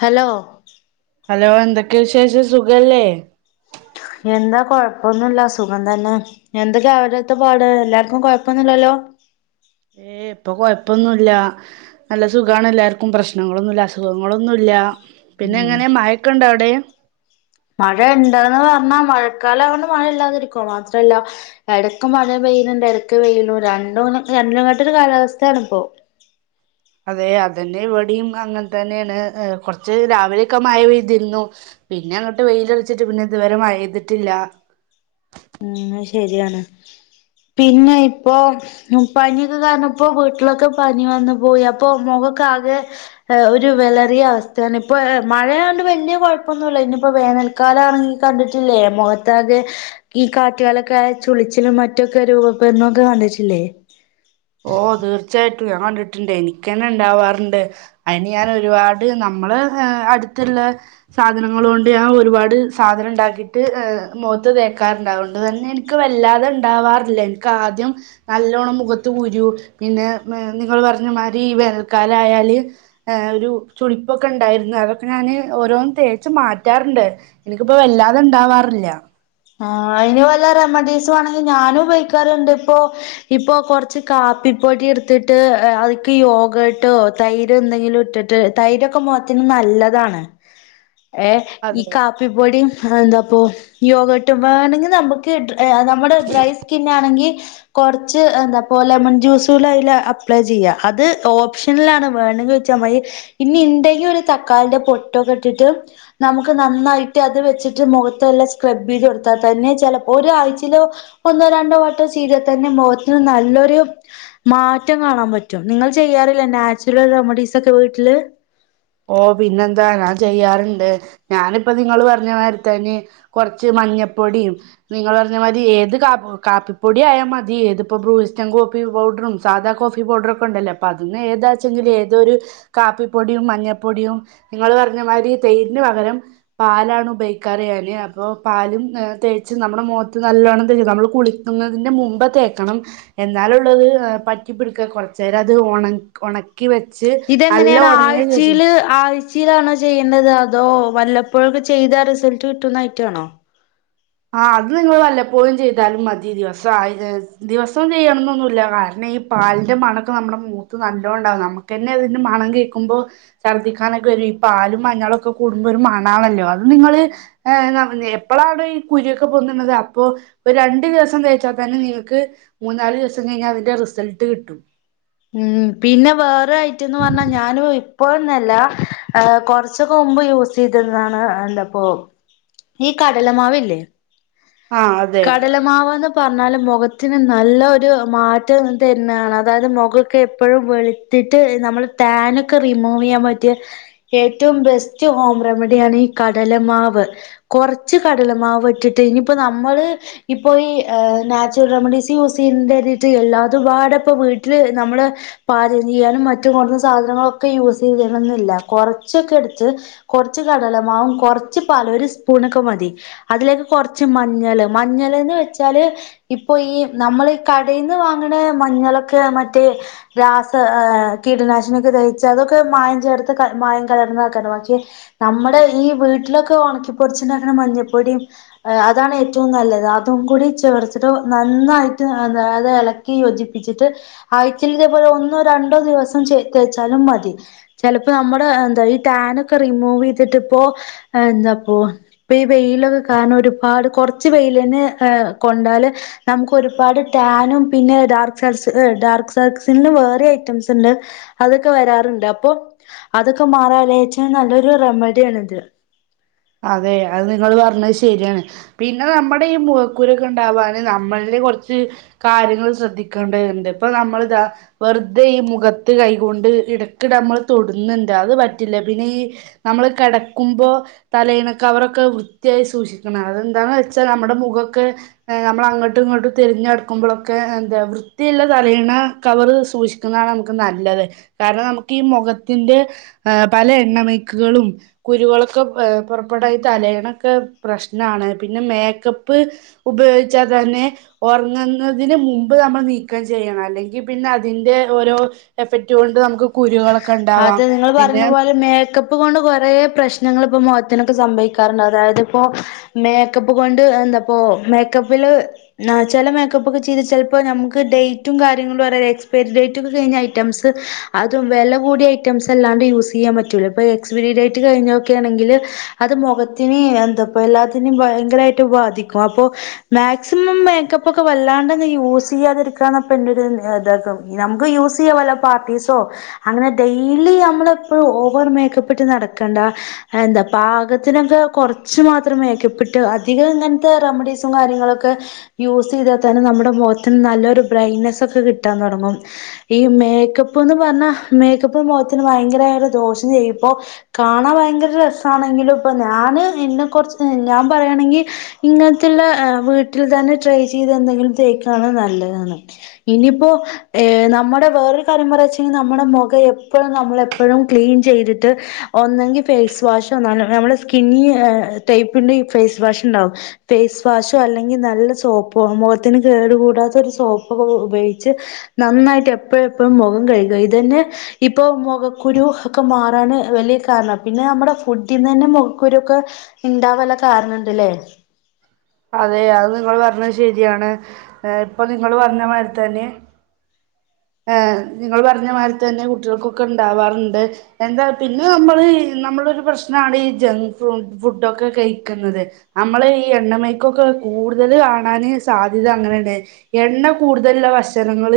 Hello hello എന്തൊക്കെ വിശേഷം സുഖല്ലേ എന്താ കൊഴപ്പൊന്നുമില്ല സുഖം തന്നെ എന്തൊക്കെയ അവടെത്തെ പാട് എല്ലാർക്കും കൊഴപ്പൊന്നുല്ലല്ലോ ഏ ഇപ്പൊ കൊഴപ്പൊന്നുല്ല നല്ല സുഖാണ് എല്ലാർക്കും പ്രശ്നങ്ങളൊന്നുല്ല അസുഖങ്ങളൊന്നുല്ല പിന്നെ ഉം എങ്ങനെ മയൊക്കണ്ട അവിടെ മഴ ഉണ്ടന്ന് പറഞ്ഞാ മഴക്കാലം ആണ്ട് മഴ ഇല്ലാതിരിക്കൊ മാത്രല്ല എടക്ക് മഴ പെയ്യുന്നുണ്ട് എടക്ക് പെയ്യുന്നു രണ്ടും രണ്ടുംങ്ങാട്ട ഒരു കാലാവസ്ഥാണ ഇപ്പോ അതെ അതന്നെ ഇവിടെയും അങ്ങനെ തന്നെണ് കുറച്ച് രാവിലൊക്കെ മഴ പെയ്തിരുന്നു പിന്നെ അങ്ങോട്ട് വെയിലളിച്ചിട്ട് പിന്നെ ഇതുവരെ മഴ ചെയ്തിട്ടില്ല ഉം ശരിയാണ് പിന്നെ ഇപ്പോ പനിയൊക്കെ കാരണപ്പോ വീട്ടിലൊക്കെ പനി വന്നു പോയി അപ്പൊ മുഖക്കാകെ ഒരു വളറിയ അവസ്ഥയാണ് ഇപ്പൊ മഴയണ്ട് വലിയ കൊഴപ്പൊന്നുമല്ല ഇനിപ്പോ വേനൽക്കാലം ആണങ്ങി കണ്ടിട്ടില്ലേ മുഖത്താകെ ഈ കാറ്റുകാലൊക്കെ ചുളിച്ചിലും മറ്റൊക്കെ രൂപപ്പെടുന്ന ഒക്കെ കണ്ടിട്ടില്ലേ ഓ തീർച്ചയായിട്ടും ഞാൻ കണ്ടിട്ടുണ്ട് എനിക്ക് തന്നെ ഇണ്ടാവാറുണ്ട് അതിന് ഞാൻ ഒരുപാട് നമ്മള അടുത്തുള്ള സാധനങ്ങൾ കൊണ്ട് ഞാൻ ഒരുപാട് സാധനം ഉണ്ടാക്കിട്ട് മുഖത്ത് തേക്കാറുണ്ട് അതുകൊണ്ട് തന്നെ എനിക്ക് വല്ലാതെ ഉണ്ടാവാറില്ല എനിക്കാദ്യം നല്ലോണം മുഖത്ത് ത്ത് കുരു പിന്നെ നിങ്ങൾ പറഞ്ഞ മാതിരി ഈ വേനൽക്കാലയാല് ഏർ ഒരു ചുളിപ്പൊക്കെ ഉണ്ടായിരുന്നു അതൊക്കെ ഞാന് ഓരോന്ന് തേച്ച് മാറ്റാറുണ്ട് എനിക്കിപ്പോ വല്ലാത ഇണ്ടാവാറില്ല ആ അയ്ന് വല്ല റെമഡീസ് വേണെങ്കിൽ ഞാനും ഉപയോഗിക്കാറുണ്ട് ഇപ്പൊ ഇപ്പൊ കൊറച്ച് കാപ്പിപ്പോടി എടുത്തിട്ട് അതിക്ക് യോഗട്ടോ തൈര് എന്തെങ്കിലും ഇട്ടിട്ട് തൈരൊക്കെ മുഖത്തിന് നല്ലതാണ് ഏ് ഈ അതെ കാപ്പിപ്പൊടിയും എന്താപ്പ യോഗ വാണെങ്കിൽ നമുക്ക് ട്ട് നമ്മുടെ ഡ്രൈ സ്കിന്നാണെങ്കിൽ കുറച്ച് എന്താപ്പ ലെമൺ ജ്യൂസ അതിൽ അപ്ലൈ ചെയ്യാം അത് ഓപ്ഷനൽണ് വേണമെങ്കിൽ വെച്ചാൽതി ഇനി ഇണ്ടെങ്കിൽ ഒരു തക്കളിന്റെ പൊട്ടൊക്കെ ഇട്ടിട്ട് നമുക്ക് നന്നായിട്ട് അത് വെച്ചിട്ട് മുഖത്തെ എല്ലാം സ്ക്രബ് ചെയ്ത് കൊടു തന്നെ ചിലപ്പോ ഒരാഴ്ചയിലോ ഒന്നോ രണ്ടോ വട്ടോ ചെയീതാൽ തന്നെ മുഖത്തിന് നല്ലൊരു മാറ്റം കാണാൻ പറ്റും നിങ്ങൾ ചെയ്യാറില്ല നാച്ചുറൽ റെമഡീസ് ഒക്കെ വീട്ടില് ഓ പിന്നെന്താ ഞാൻ ചെയ്യാറുണ്ട് ഞാനിപ്പോ നിങ്ങ പറഞ്ഞ മാതിരിത്തേന് കുറച്ച് മഞ്ഞപ്പൊടിയും നിങ്ങൾ പറഞ്ഞ മാതി ഏത് കാപ്പി കാപ്പിപ്പൊടി ആയാ മതി ഏതിപ്പോ ബ്രൂയിസ്റ്റം കോഫി പൗഡറും സാധാ കോഫി പൗഡറ ഒക്കെ ഉണ്ടല്ലേ അപ്പൊ അതിന്ന് ഏതാച്ചെങ്കിലും ഏതൊരു കാപ്പിപ്പൊടിയും മഞ്ഞ പ്പൊടിയും നിങ്ങൾ പറഞ്ഞമാതിരി തേരിന് പകരം പാലാണ് ഉപയോഗിക്കാർ ഞാന് അപ്പൊ പാലും തേച്ച് നമ്മുടെ മുഖത്ത് നല്ലവോണം തേച്ച നമ്മള് കുളിക്കുന്നതിന്റെ മുമ്പ് തേക്കണം എന്നാലള്ളത് പറ്റിപ്പിടിക്കുക കുറച്ച നേര അത്ണ ക്കി വെച്ച് നല്ല ഇതെങ്ങനെയാണ് ഉണങ്ങിയ ചോദിച്ചു ആഴ്ചയില് ആഴ്ചയിലാണോ ചെയ്യേണ്ടത് അതോ വല്ലപ്പോഴൊക്കെ ചെയ്താ റിസൾട്ട് കിട്ടുന്നായിട്ടാണോ ആ അത് നിങ്ങൾ വല്ലപ്പോഴും ചെയ്താലും മതി ദിവസം ദിവസം ചെയ്യണം എന്നൊന്നുമല്ല കാരണം ഈ പാലിന്റെ മണക്കെ നമ്മുടെ മൂത്ത് നല്ലോണ്ടാവും നമുക്ക്ന്നെ അതിന്റെ മണം കേൾക്കുമ്പോ ഛർദ്ദിക്കാനൊക്കെ വരും ഈ പാലും മഞ്ഞളുക്കെ കൂടുമ്പോ ഒരു മണാണല്ലോ അത് നിങ്ങള്ൾ ഏ എപ്പഴാണോ ഈ കുര്യൊക്കെ പൊണത് അപ്പോ ഒരു രണ്ടു ദിവസം തേച്ചാൽ തന്നെ നിങ്ങൾക്ക് മൂന്നാല് ദിവസം കഴിഞ്ഞാൽ അതിന്റെ റിസൾട്ട് കിട്ടും ഉം പിന്നെ വേ ട്ടന്ന് പറഞ്ഞാൽ ഞാനും ഇപ്പോന്നല്ല ഏ കുറച്ചു കുമ്പ് യൂസ് ചെയ്തതാണ് എന്താപ്പ ഈ കടലമാവല്ലേ ആഹ് അതെ കടലമാവന്ന പറഞ്ഞ പറല് മുഖത്തിന് നല്ലരു മാറ്റം തന്നെയാണ് അതായത് മുഖൊക്കെ എപ്പോഴും വെളുത്തിട്ട് നമ്മുടെ ടൻൊക്കെ റിമൂവ് ചെയ്യാൻ പറ്റിയ ഏറ്റവും ബെസ്റ്റ് ഹോം റെമഡിയ ആാണ് ഈ കടലമാവ് കുറച്ച് കടലമാവ് ഇട്ടിട്ട് ഇനിപ്പോ നമ്മള് ഇപ്പൊ ഈ നാച്ചുറൽ റെമഡീസ് യൂസ് ചെയ്യട്ട് എല്ലാപാട് ഇപ്പ വീട്ടിൽ നമ്മള് പാചകം ചെയ്യാനും മറ്റും കുറഞ്ഞ സാധനങ്ങളൊക്കെ യൂസ് ചെയണം എന്നില്ല കുറച്ചൊക്കെ എടുത്ത് കുറച്ച് കടലമാവും കുറച്ച് പാാല ഒരു സ്പൂണൊക്കെ മതി അതിലേക്ക് കുറച്ച് മ മഞ്ഞൾന്ന് വെച്ചാല് ഇപ്പൊ ഈ നമ്മൾ ഈ കടയിൽന്ന് വാങ്ങണ മഞ്ഞളൊക്കെ മറ്റേ രാസ കീടനാശിനിയൊക്കെ തഹച്ച് അതൊക്കെ മായം ചേർത്ത് മായം കലർന്നതാക്കാണ് പക്ഷെ നമ്മുടെ ഈ വീട്ടിലൊക്കെ ഉണക്കിപ്പൊടിച്ചിണ്ടാക്കുന്ന മഞ്ഞപ്പൊടിയും അതാണ് ഏറ്റവും നല്ലത് അതും കൂടി ചേർത്തിട്ട് നന്നായിട്ട് എന്ത അത് ഇലക്കി യോജിപ്പിച്ചിട്ട് ആഴക്കിലതേപോലെ ഒന്നോ രണ്ടോ ദിവസം തേച്ചാലും മതി ചിലപ്പോ നമ്മുടെ എന്താ ഈ ടാൻൊക്കെ റിമൂവ് ചെയ്തിട്ട ഇപ്പോ എന്താ ഇപ്പൊ ഈ വെയിലൊക്കെ കണ ാട് കുറച്ച് പെൽ തന്നെ ഏ കൊണ്ടാല് നമുക്ക് ഒരുപാട് ടാനും പിന്നെ ഡാർക്ക് സർ ഡാർക്ക് സർക്കിസിന് വേറെ ഐറ്റംസ് ഉണ്ട് അതൊക്കെ വരാറുണ്ട് അപ്പൊ അതൊക്കെ മാറാാലച്ച നല്ലൊരു റെമഡിയ ആണ ഇത് അതെ അത് നിങ്ങൾ പറഞ്ഞ ശരിയാണ് പിന്നെ നമ്മുടെ ഈ മൊഖക്കുരൊക്കെ ഉണ്ടാവാാന് നമ്മളെ കുറച്ച് കാര്യങ്ങൾ ശ്രദ്ധിക്കേണ്ടണ്ട് ഇപ്പൊ നമ്മള് ഇതാ വെറുതെ ഈ മുഖത്ത് കൈകൊണ്ട് ഇടക്ക്നമ്മൾ തൊടുന്നുണ്ട് അത് പറ്റില്ല പിന്നെ ഈ നമ്മള് കെടക്കുമ്പോ തലയിണ കവറൊക്കെ വൃത്തിയായി സൂക്ഷിക്കണം അതെന്താന്ന് വെച്ചാ നമ്മടെ മുഖക്കെ നമ്മൾ അങ്ങട്ടും ഇങ്ങട്ടും തിരഞ്ഞെടുക്കുമ്പോളക്കെ എന്താ വൃത്തിയില്ല തലയിണ കവർ സൂക്ഷിക്കുന്നതാണ് നമുക്ക് നല്ലത് കാരണം നമുക്ക് ഈ മൊഖത്തിന്റെ പല എണ്ണമേക്കുകളും കുരു ഹളൊക്കെഏ പുറപ്പെട്ടായി തലയണൊക്കെ പ്രശ്നമാണ് പിന്നെ മേക്കപ്പ് ഉപയോഗിച്ചാൽ തന്നെ ഉറങ്ങുന്നതിന് മുമ്പ് നമ്മൾ നീക്കം ചെയ്യണം അല്ലെങ്കിൽ പിന്നെ അതിന്റെ ഓരോ എഫക്റ്റ് കൊണ്ട് നമുക്ക് കുരുകളോ അതെ നിങ്ങൾ പറഞ്ഞ പോലെ മേക്കപ്പ് പ്പ് കൊണ്ട് കൊറേ പ്രശ്നങ്ങൾ ഇപ്പം മുഖത്തിനൊക്കെ സംഭവിക്കാറ്ണ്ട് അതായത് ഇപ്പോ മേക്കപ്പ് കൊണ്ട് എന്താപ്പോ മേക്കപ്പില് ന്നാ ചെല മേക്കപ്പ് ഒക്കെ ചെയ്ത് ചെല്പ്പോ നമുക്ക് ഡേറ്റും കാര്യങ്ങളും പറ എക്സ്പയരി ഡേറ്റ് ഒക്കെ കഴിഞ്ഞ ഐറ്റംസ് അതും വെല കൂടി ഐറ്റംസ് അല്ലാണ്ട് യൂസ് ചയ്യാൻ പറ്റൂല ഇപ്പൊ എക്സ് പിരി ഡേറ്റ് കഴിഞ്ഞൊക്കൊണെങ്കിൽ അത് മൊഖത്തിന് എന്തപ്പ എല്ലാത്തിനും ഭയങ്കരായിട്ട് ബാധിക്കും അപ്പൊ മാക്സിമം മേക്കപ്പ് ഒക്കെ വല്ലാണ്ടങ് യൂസ് ചെയ്യാതിരിക്കാന്നപ്പ എന്റെരു ഇത നമുക്ക് യൂസ് ചെയ്യല്ല പാർട്ടീസോ. അങ്ങനെ ഡെയിലി നമ്മള് എപ്പോഴും ഓവർ മേക്കപ്പിട്ട് നടക്കണ്ട എന്താ പാകത്തിനൊക്കെ കുറച്ച് മാത്രം മേക്കപ്പ്ഇട്ട് അധികം ഇങ്ങനത്തെ റെമഡീസും കാര്യങ്ങളൊക്കെ യൂസ് ചെയ്താൽ തന്നെ നമ്മുടെ മുഖത്തിന് നല്ലൊരു ബ്രൈറ്റ്നെസ്സ ഒക്കെ കിട്ടാൻ തുടങ്ങും ഈ മേക്കപ്പ് എന്ന് പറഞ്ഞാ മേക്കപ്പ് മുഖത്തിന് ഭയങ്കരയി ദോഷം ചെയ്യും ഇപ്പോ കാണാൻ ഭയങ്കര രസാ ണെങ്കിലും ഇപ്പൊ ഞാന് ഇന്ന കുറച്ച് ഞാൻ പറയാണെങ്കി ഇങ്ങൻത്ത്ള്ള വീട്ടിൽ തന്നെ ട്രൈ ചീയ്ത് എന്തെങ്കിലും തെക്യാണ് നല്ലതെന്ന് ഇനിയിപ്പോ എ നമ്മടെ വേറൊരു കാര്യം പറയാചങ്കിൽ നമ്മുടെ മൊഖം ക്ക എപ്പോഴും നമ്മളെപ്പോഴും ക്ലീൻ ചെയ്തിട്ട് ഒന്നെങ്കി ഫേസ് വാഷോന്നാലും നമ്മുടെ സ്കിന്ന ടൈപ്പിന്റെ ഈ ഫേസ് വാഷ് ഉണ്ടാകും ഫേസ് വാഷോ അല്ലെങ്കിൽ നല്ല സോപ്പ മുഖത്തിന് കേടു കൂടാത്ത ഒരു സോപ്പെ ഉപയോഗിച്ച് നന്നായിട്ട് എപ്പോഴും എപ്പോഴും മുഖം കഴിക്കും ഇതന്നെ ഇപ്പൊ മുഖക്കുരു ഒക്കെ മാറാണ് വലിയ കാരണം പിന്നെ നമ്മുടെ ഫുഡിൽന്ന് തന്നെ മുഖക്കുരു ഒക്കെ ഇണ്ടാവല്ല കാരണണ്ട്ല്ലേ അതെ അത് നിങ്ങൾ പറഞ്ഞത് ശരിയാണ്എ ഇപ്പൊ നിങ്ങൾ പറഞ്ഞ മായ് രിത്തന്നെ ഏ നിങ്ങൾ പറഞ്ഞ മായ്രി തന്നെ കുട്ട്യേൾക്കൊക്കെ ഉണ്ടാവാറുണ്ട് എന്താ പിന്നെ നമ്മള് നമ്മളൊരു പ്രശ്നാണ് ഈ ജങ്ക് ഫ്രു ഫുഡൊക്കെ കഴിക്കപന്നത് നമ്മള് ഈ എണ്ണമയക്കൊക്കെ കൂടുതൽ കാണാന് സാധ്യത അങ്ങനെണ്ട് എണ്ണ കൂടുതല്ള്ള ഭക്ഷണങ്ങൾ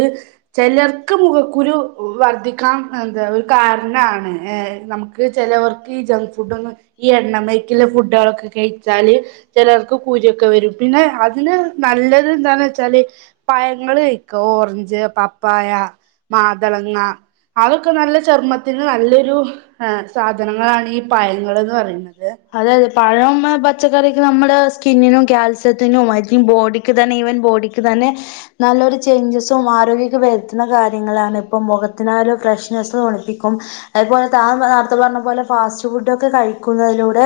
ചെലർക്ക് മുഖക്കുരു വർധിക്കാം എന്താ ഒരു കാരണമാണ് എ നമുക്ക് ചെലവർക്ക് ഈ ജങ്ക് ഫുഡൊന്നും ഈ എണ്ണ മേക്കില ഫുഡുകളൊക്കെ കഴിച്ചാല് ചെലർക്ക് കുരുയൊക്കെ വരും പിന്നെ അതിന് നല്ലത് എന്താന്ന് വെച്ചാല് പഴങ്ങൾ കഴിക ഓറഞ്ച്പ്പ പ്പായ മാതളങ്ങ അതൊക്കെ നല്ല ചർമ്മത്തിന് നല്ലൊരു എ സാധനങ്ങളാണ് ഈ പായങ്ങന്ന് പറയുന്നത് അതെ അതെ പഴം ഉം പച്ചക്കറിക്ക് നമ്മള് സ്കിന്നിനും കാൽസ്യത്തിനും ഐതിങ്ക് ബോഡിക്ക് തന്നെ ഈവൻ ബോഡിക്ക് തന്നെ നല്ലൊരു ചൈഞ്ചസും ആരോഗ്യക്കെ വരുത്തുന്ന കാര്യങ്ങളാണ് ഇപ്പം മൊഖത്തിനായാലും ഫ്രഷ്നെസ് തുണിപ്പിക്കും അതുപോലെ താ നേരത്തെ പറഞ്ഞ പോലെ ഫാസ്റ്റ് ഫുഡ് ഒക്കെ കഴിക്കുന്നതിലൂടെ ദ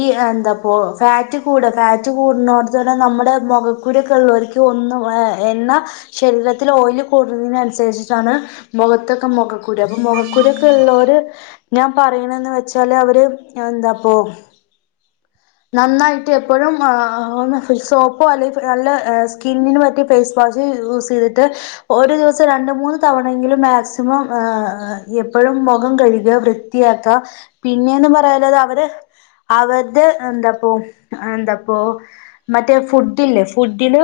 ഈ എന്താപ്പോ ഫാറ്റ് കൂട ഫാറ്റ് കൂടുന്നോട്ത്ത [unintelligible] തന്ന നമ്മടെ മൊഖക്കുരൊക്കെ ഇള്ളോ ൽക്ക് ഒന്നും എ എണ്ണ ശരീരത്തിൽ ഓയില് കൂടുന്നതിന നുസരിച്ചിട്ടാണ് മൊഖത്തൊക്കെ മൊഖക്കൂരു അപ്പൊ മുഖക്കുരൊക്കെ ഉള്ളോര് ഞാൻ പറയണന്ന് വെച്ചാല് അവര് എന്താ പ്പോ നന്നായിട്ട് എപ്പോഴും അ ഒന്ന് ഫി സോപ്പോ അല്ലെങ്കിൽ നല്ല സ്കിന്നിന് പറ്റി ഫേസ് വാഷ് യൂസ് ചെയ്തിട്ട് ഒരു ദിവസം രണ്ട മൂന്ന് തവണയെങ്കിലും മാക്സിമം ഏ എപ്പോഴും മുഖം കഴുക വൃത്തിയാക പിന്നെയന്ന് പറയലത് അവര് അവരുടെ എന്താപ്പ എന്താപ്പോ മറ്റേ ഫുഡില്ലേ ഫുഡില്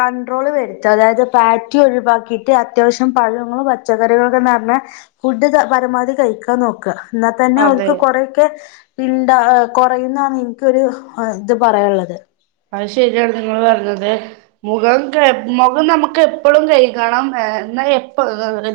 കൺണ്ട്രോള് വെ രുത്ത അതായത് പാറ്റി ഒഴിവാക്കിയിട്ട് അത്യാവശ്യം പഴങ്ങളും പച്ചക്കറികളും [unintelligible] നറ ഞ്ഞ ഫുഡ് പരമാവധി കഴിക്കാൻ നോക്ക ന്ന തന്നെ അതെ ഓല്ക്ക് കൊറെക്കെ ഉണ്ടഅ കുറയുന്ന എനിക്കൊരു ഇത് പറയാനുള്ളത് അത് ശരിയാണ് നിങ്ങൾ പറഞ്ഞത് മുഖം കൈ മുഖം നമുക്ക് എപ്പോഴും കഴിക്കണം ഏ എന്നാൽ എപ്പ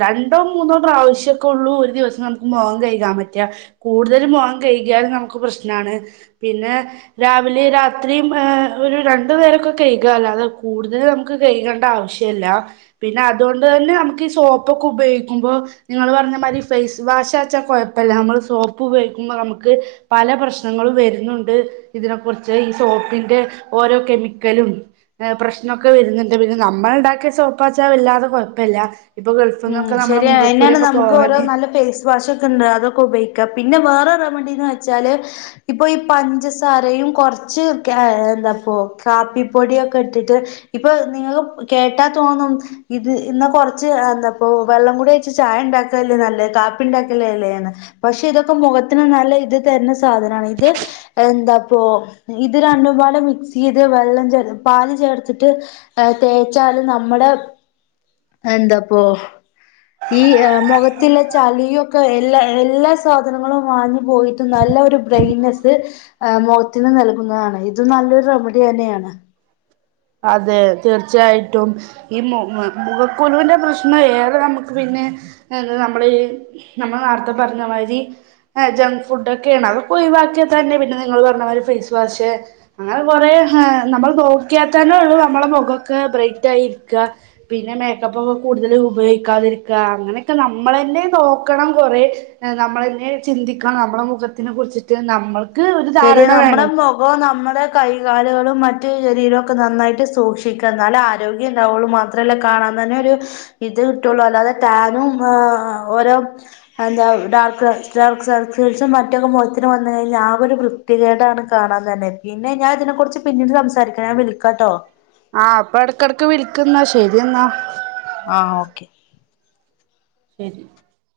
രണ്ടോ മൂന്നോ പ്രാവശ്യൊക്കെ ഉള്ളൂ ഒരു ദിവസം നമുക്ക് മുഖം കഴിക്കാൻ പറ്റാ കൂടുതൽ മുഖം കഴുകിയാലും നമുക്ക് പ്രശ്നമാണ് പിന്നെ രാവിലെ രാത്രി ഏ ഒരു രണ്ടു നേരൊക്കെ കഴുക അതല്ലാതെ കൂടുതലു നമുക്ക് കഴുകേണ്ട ആവശ്യല്ല പിന്നെ അതോണ്ടന്നെ നമുക്ക് ഈ സോപ്പൊക്കെ ഉപയോഗിക്കുമ്പോ നിങ്ങൾ പറഞ്ഞ മായ്രി ഫേസ് വാഷ് വച്ച കൊഴപ്പില്ല നമ്മൾ സോപ്പ് ഉപയോഗിക്കുമ്പോ നമുക്ക് പല പ്രശ്നങ്ങളും വരുന്നുണ്ട് ഇതിനെ കുറിച്ച് ഈ സോപ്പിന്റെ ഓരോ കെമിക്കലുംഎ പ്രശ്നക്കെ വരുന്നുണ്ട് പിന്നെ നമ്മൾ ഉണ്ടാക്കിയ സോപ്പാച വല്ലാതെ കുഴപ്പല്ല ഇപ്പൊ ഉം ഗൾഫിൽന്നൊക്കെ നമ്മളെ ശരിയ അയിനാണ് മുഖക്കുരൊക്കെ നമുക്ക് ഓരോ പോവാന് നല്ല ഫേസ് വാഷ് ഒക്കെ ഉണ്ട് അതൊക്കെ ഉപയോ പിന്നെ വേറെ റെമഡിന്ന് വെച്ചാല് എ ഇപ്പൊ ഈ പഞ്ചസാരയും കുറച്ച് ക്യാ എന്താപോ കാപ്പിപ്പൊടിയോ ക്കെ ഇട്ടിട്ട് ഇപ്പൊ നിങ്ങള്ളുംകേട്ടാ തോന്നും ഇത് ഇന്ന് കൊറച്ച് എന്താ അപ്പൊ വെള്ളം കൂടി ഒയിച് ചായ ഇ ണ്ടാക്കല്ലേ നല്ലേ കാപ്പി ഉണ്ടാക്കല്ലേ അല്ലേന്ന് പക്ഷെ ഇതൊക്കെ മുഖത്തിന് നല്ല ഇത് തരുന്ന സാധനാ ണ് ഇത് എന്തപ്പോ ഇത് രണ്ടുംപാടെ മിക്സ് ചെയ്ത് വെള്ളം ചേ പാല് ചേർത്തിട്ട് തേച്ചാല് നമ്മുടെ എന്താപ്പ ഇ മുഖത്തിലേ ചളിയൊക്കെ എ എല്ലാ സാധനങ്ങളും വാങ്ങി പോയിട്ട് നല്ല ഒരു ബ്രെൻനെസ്സ് ആ മുഖത്തിന് നൽകുന്നതാണ് ഇത് നല്ലൊരു റെമഡി തന്നെയാണ് അതെ തീർച്ചയായിട്ടും ഈ മുമു ഖക്കു രൂന്റെ പ്രശ്നം ഏറെ നമക്ക് പിന്നെ എ നമ്മൾ ഇ നമ്മൾ നേര്ത്തെ പറഞ്ഞ മാതിരി ജങ്ക് ഫുഡ ഒക്കെയണ് അതൊക്കെ ഒഴിവാക്കിയാൽ തന്നെ പിന്നെ നമ്മൾ ഇ നമ്മള് നേര് െത്ത പറഞ്ഞമായ്രി ഫേസ് വാഷ് അങ്ങനെ കൊറെ എ നമ്മൾ നോക്കിയാ തന്നെ ഉള്ളൂ നമ്മളുടെ മുഖൊക്കെ ബ്രൈറ്റ് ആയിരിക പിന്നെ മേക്കപ്പ് ഒക്കെ കൂടുതല് ഉപയോഗിക്കാതിരിക അങ്ങനെയൊക്കെ നമ്മളെന്നെ നോക്കണം കൊറേ എ നമ്മളെന്നെ ചിന്തിക്കണം നമ്മളെ മുഖത്തിനെ കുറിച്ചിട്ട് നമ്മൾ ശരിയ നമ്മുടെ മുഖോ നമ്മുടെ കൈ കാലുകളും മറ്റു ശരീരവും ഒക്കെ നന്നായിട്ട് സൂക്ഷിക്ക എന്നാലെ ആരോഗ്യം ഉണ്ടാവോള്ളു മാത്രല്ല കാണാൻ തന്നെ ഒരു ഇത് കിട്ടുള്ളൂ അല്ലാതെ താനും ഒ ഓരോ എന്താ ഡാർക്ക് ഡാർക്ക് സർക്കിൾസും മറ്റൊക്കെ മൊഖത്തിന് വന്ന് കഴിഞ്ഞാൽ ആ ഒരു വൃത്തികേടാണ് കാണാൻ തന്നെ പിന്നെ ഞാൻ ഇതിനെ കുറിച്ച് പിന്നീട് സംസാരിക്കാം ഞാൻ വിളിക്കാട്ടോ ആഹ് ഇപ്പൊ എടക്കടക്ക് വിളിക്ന്നാ ശരിയെന്നാ ആഹ് ഓക്കെ ശരി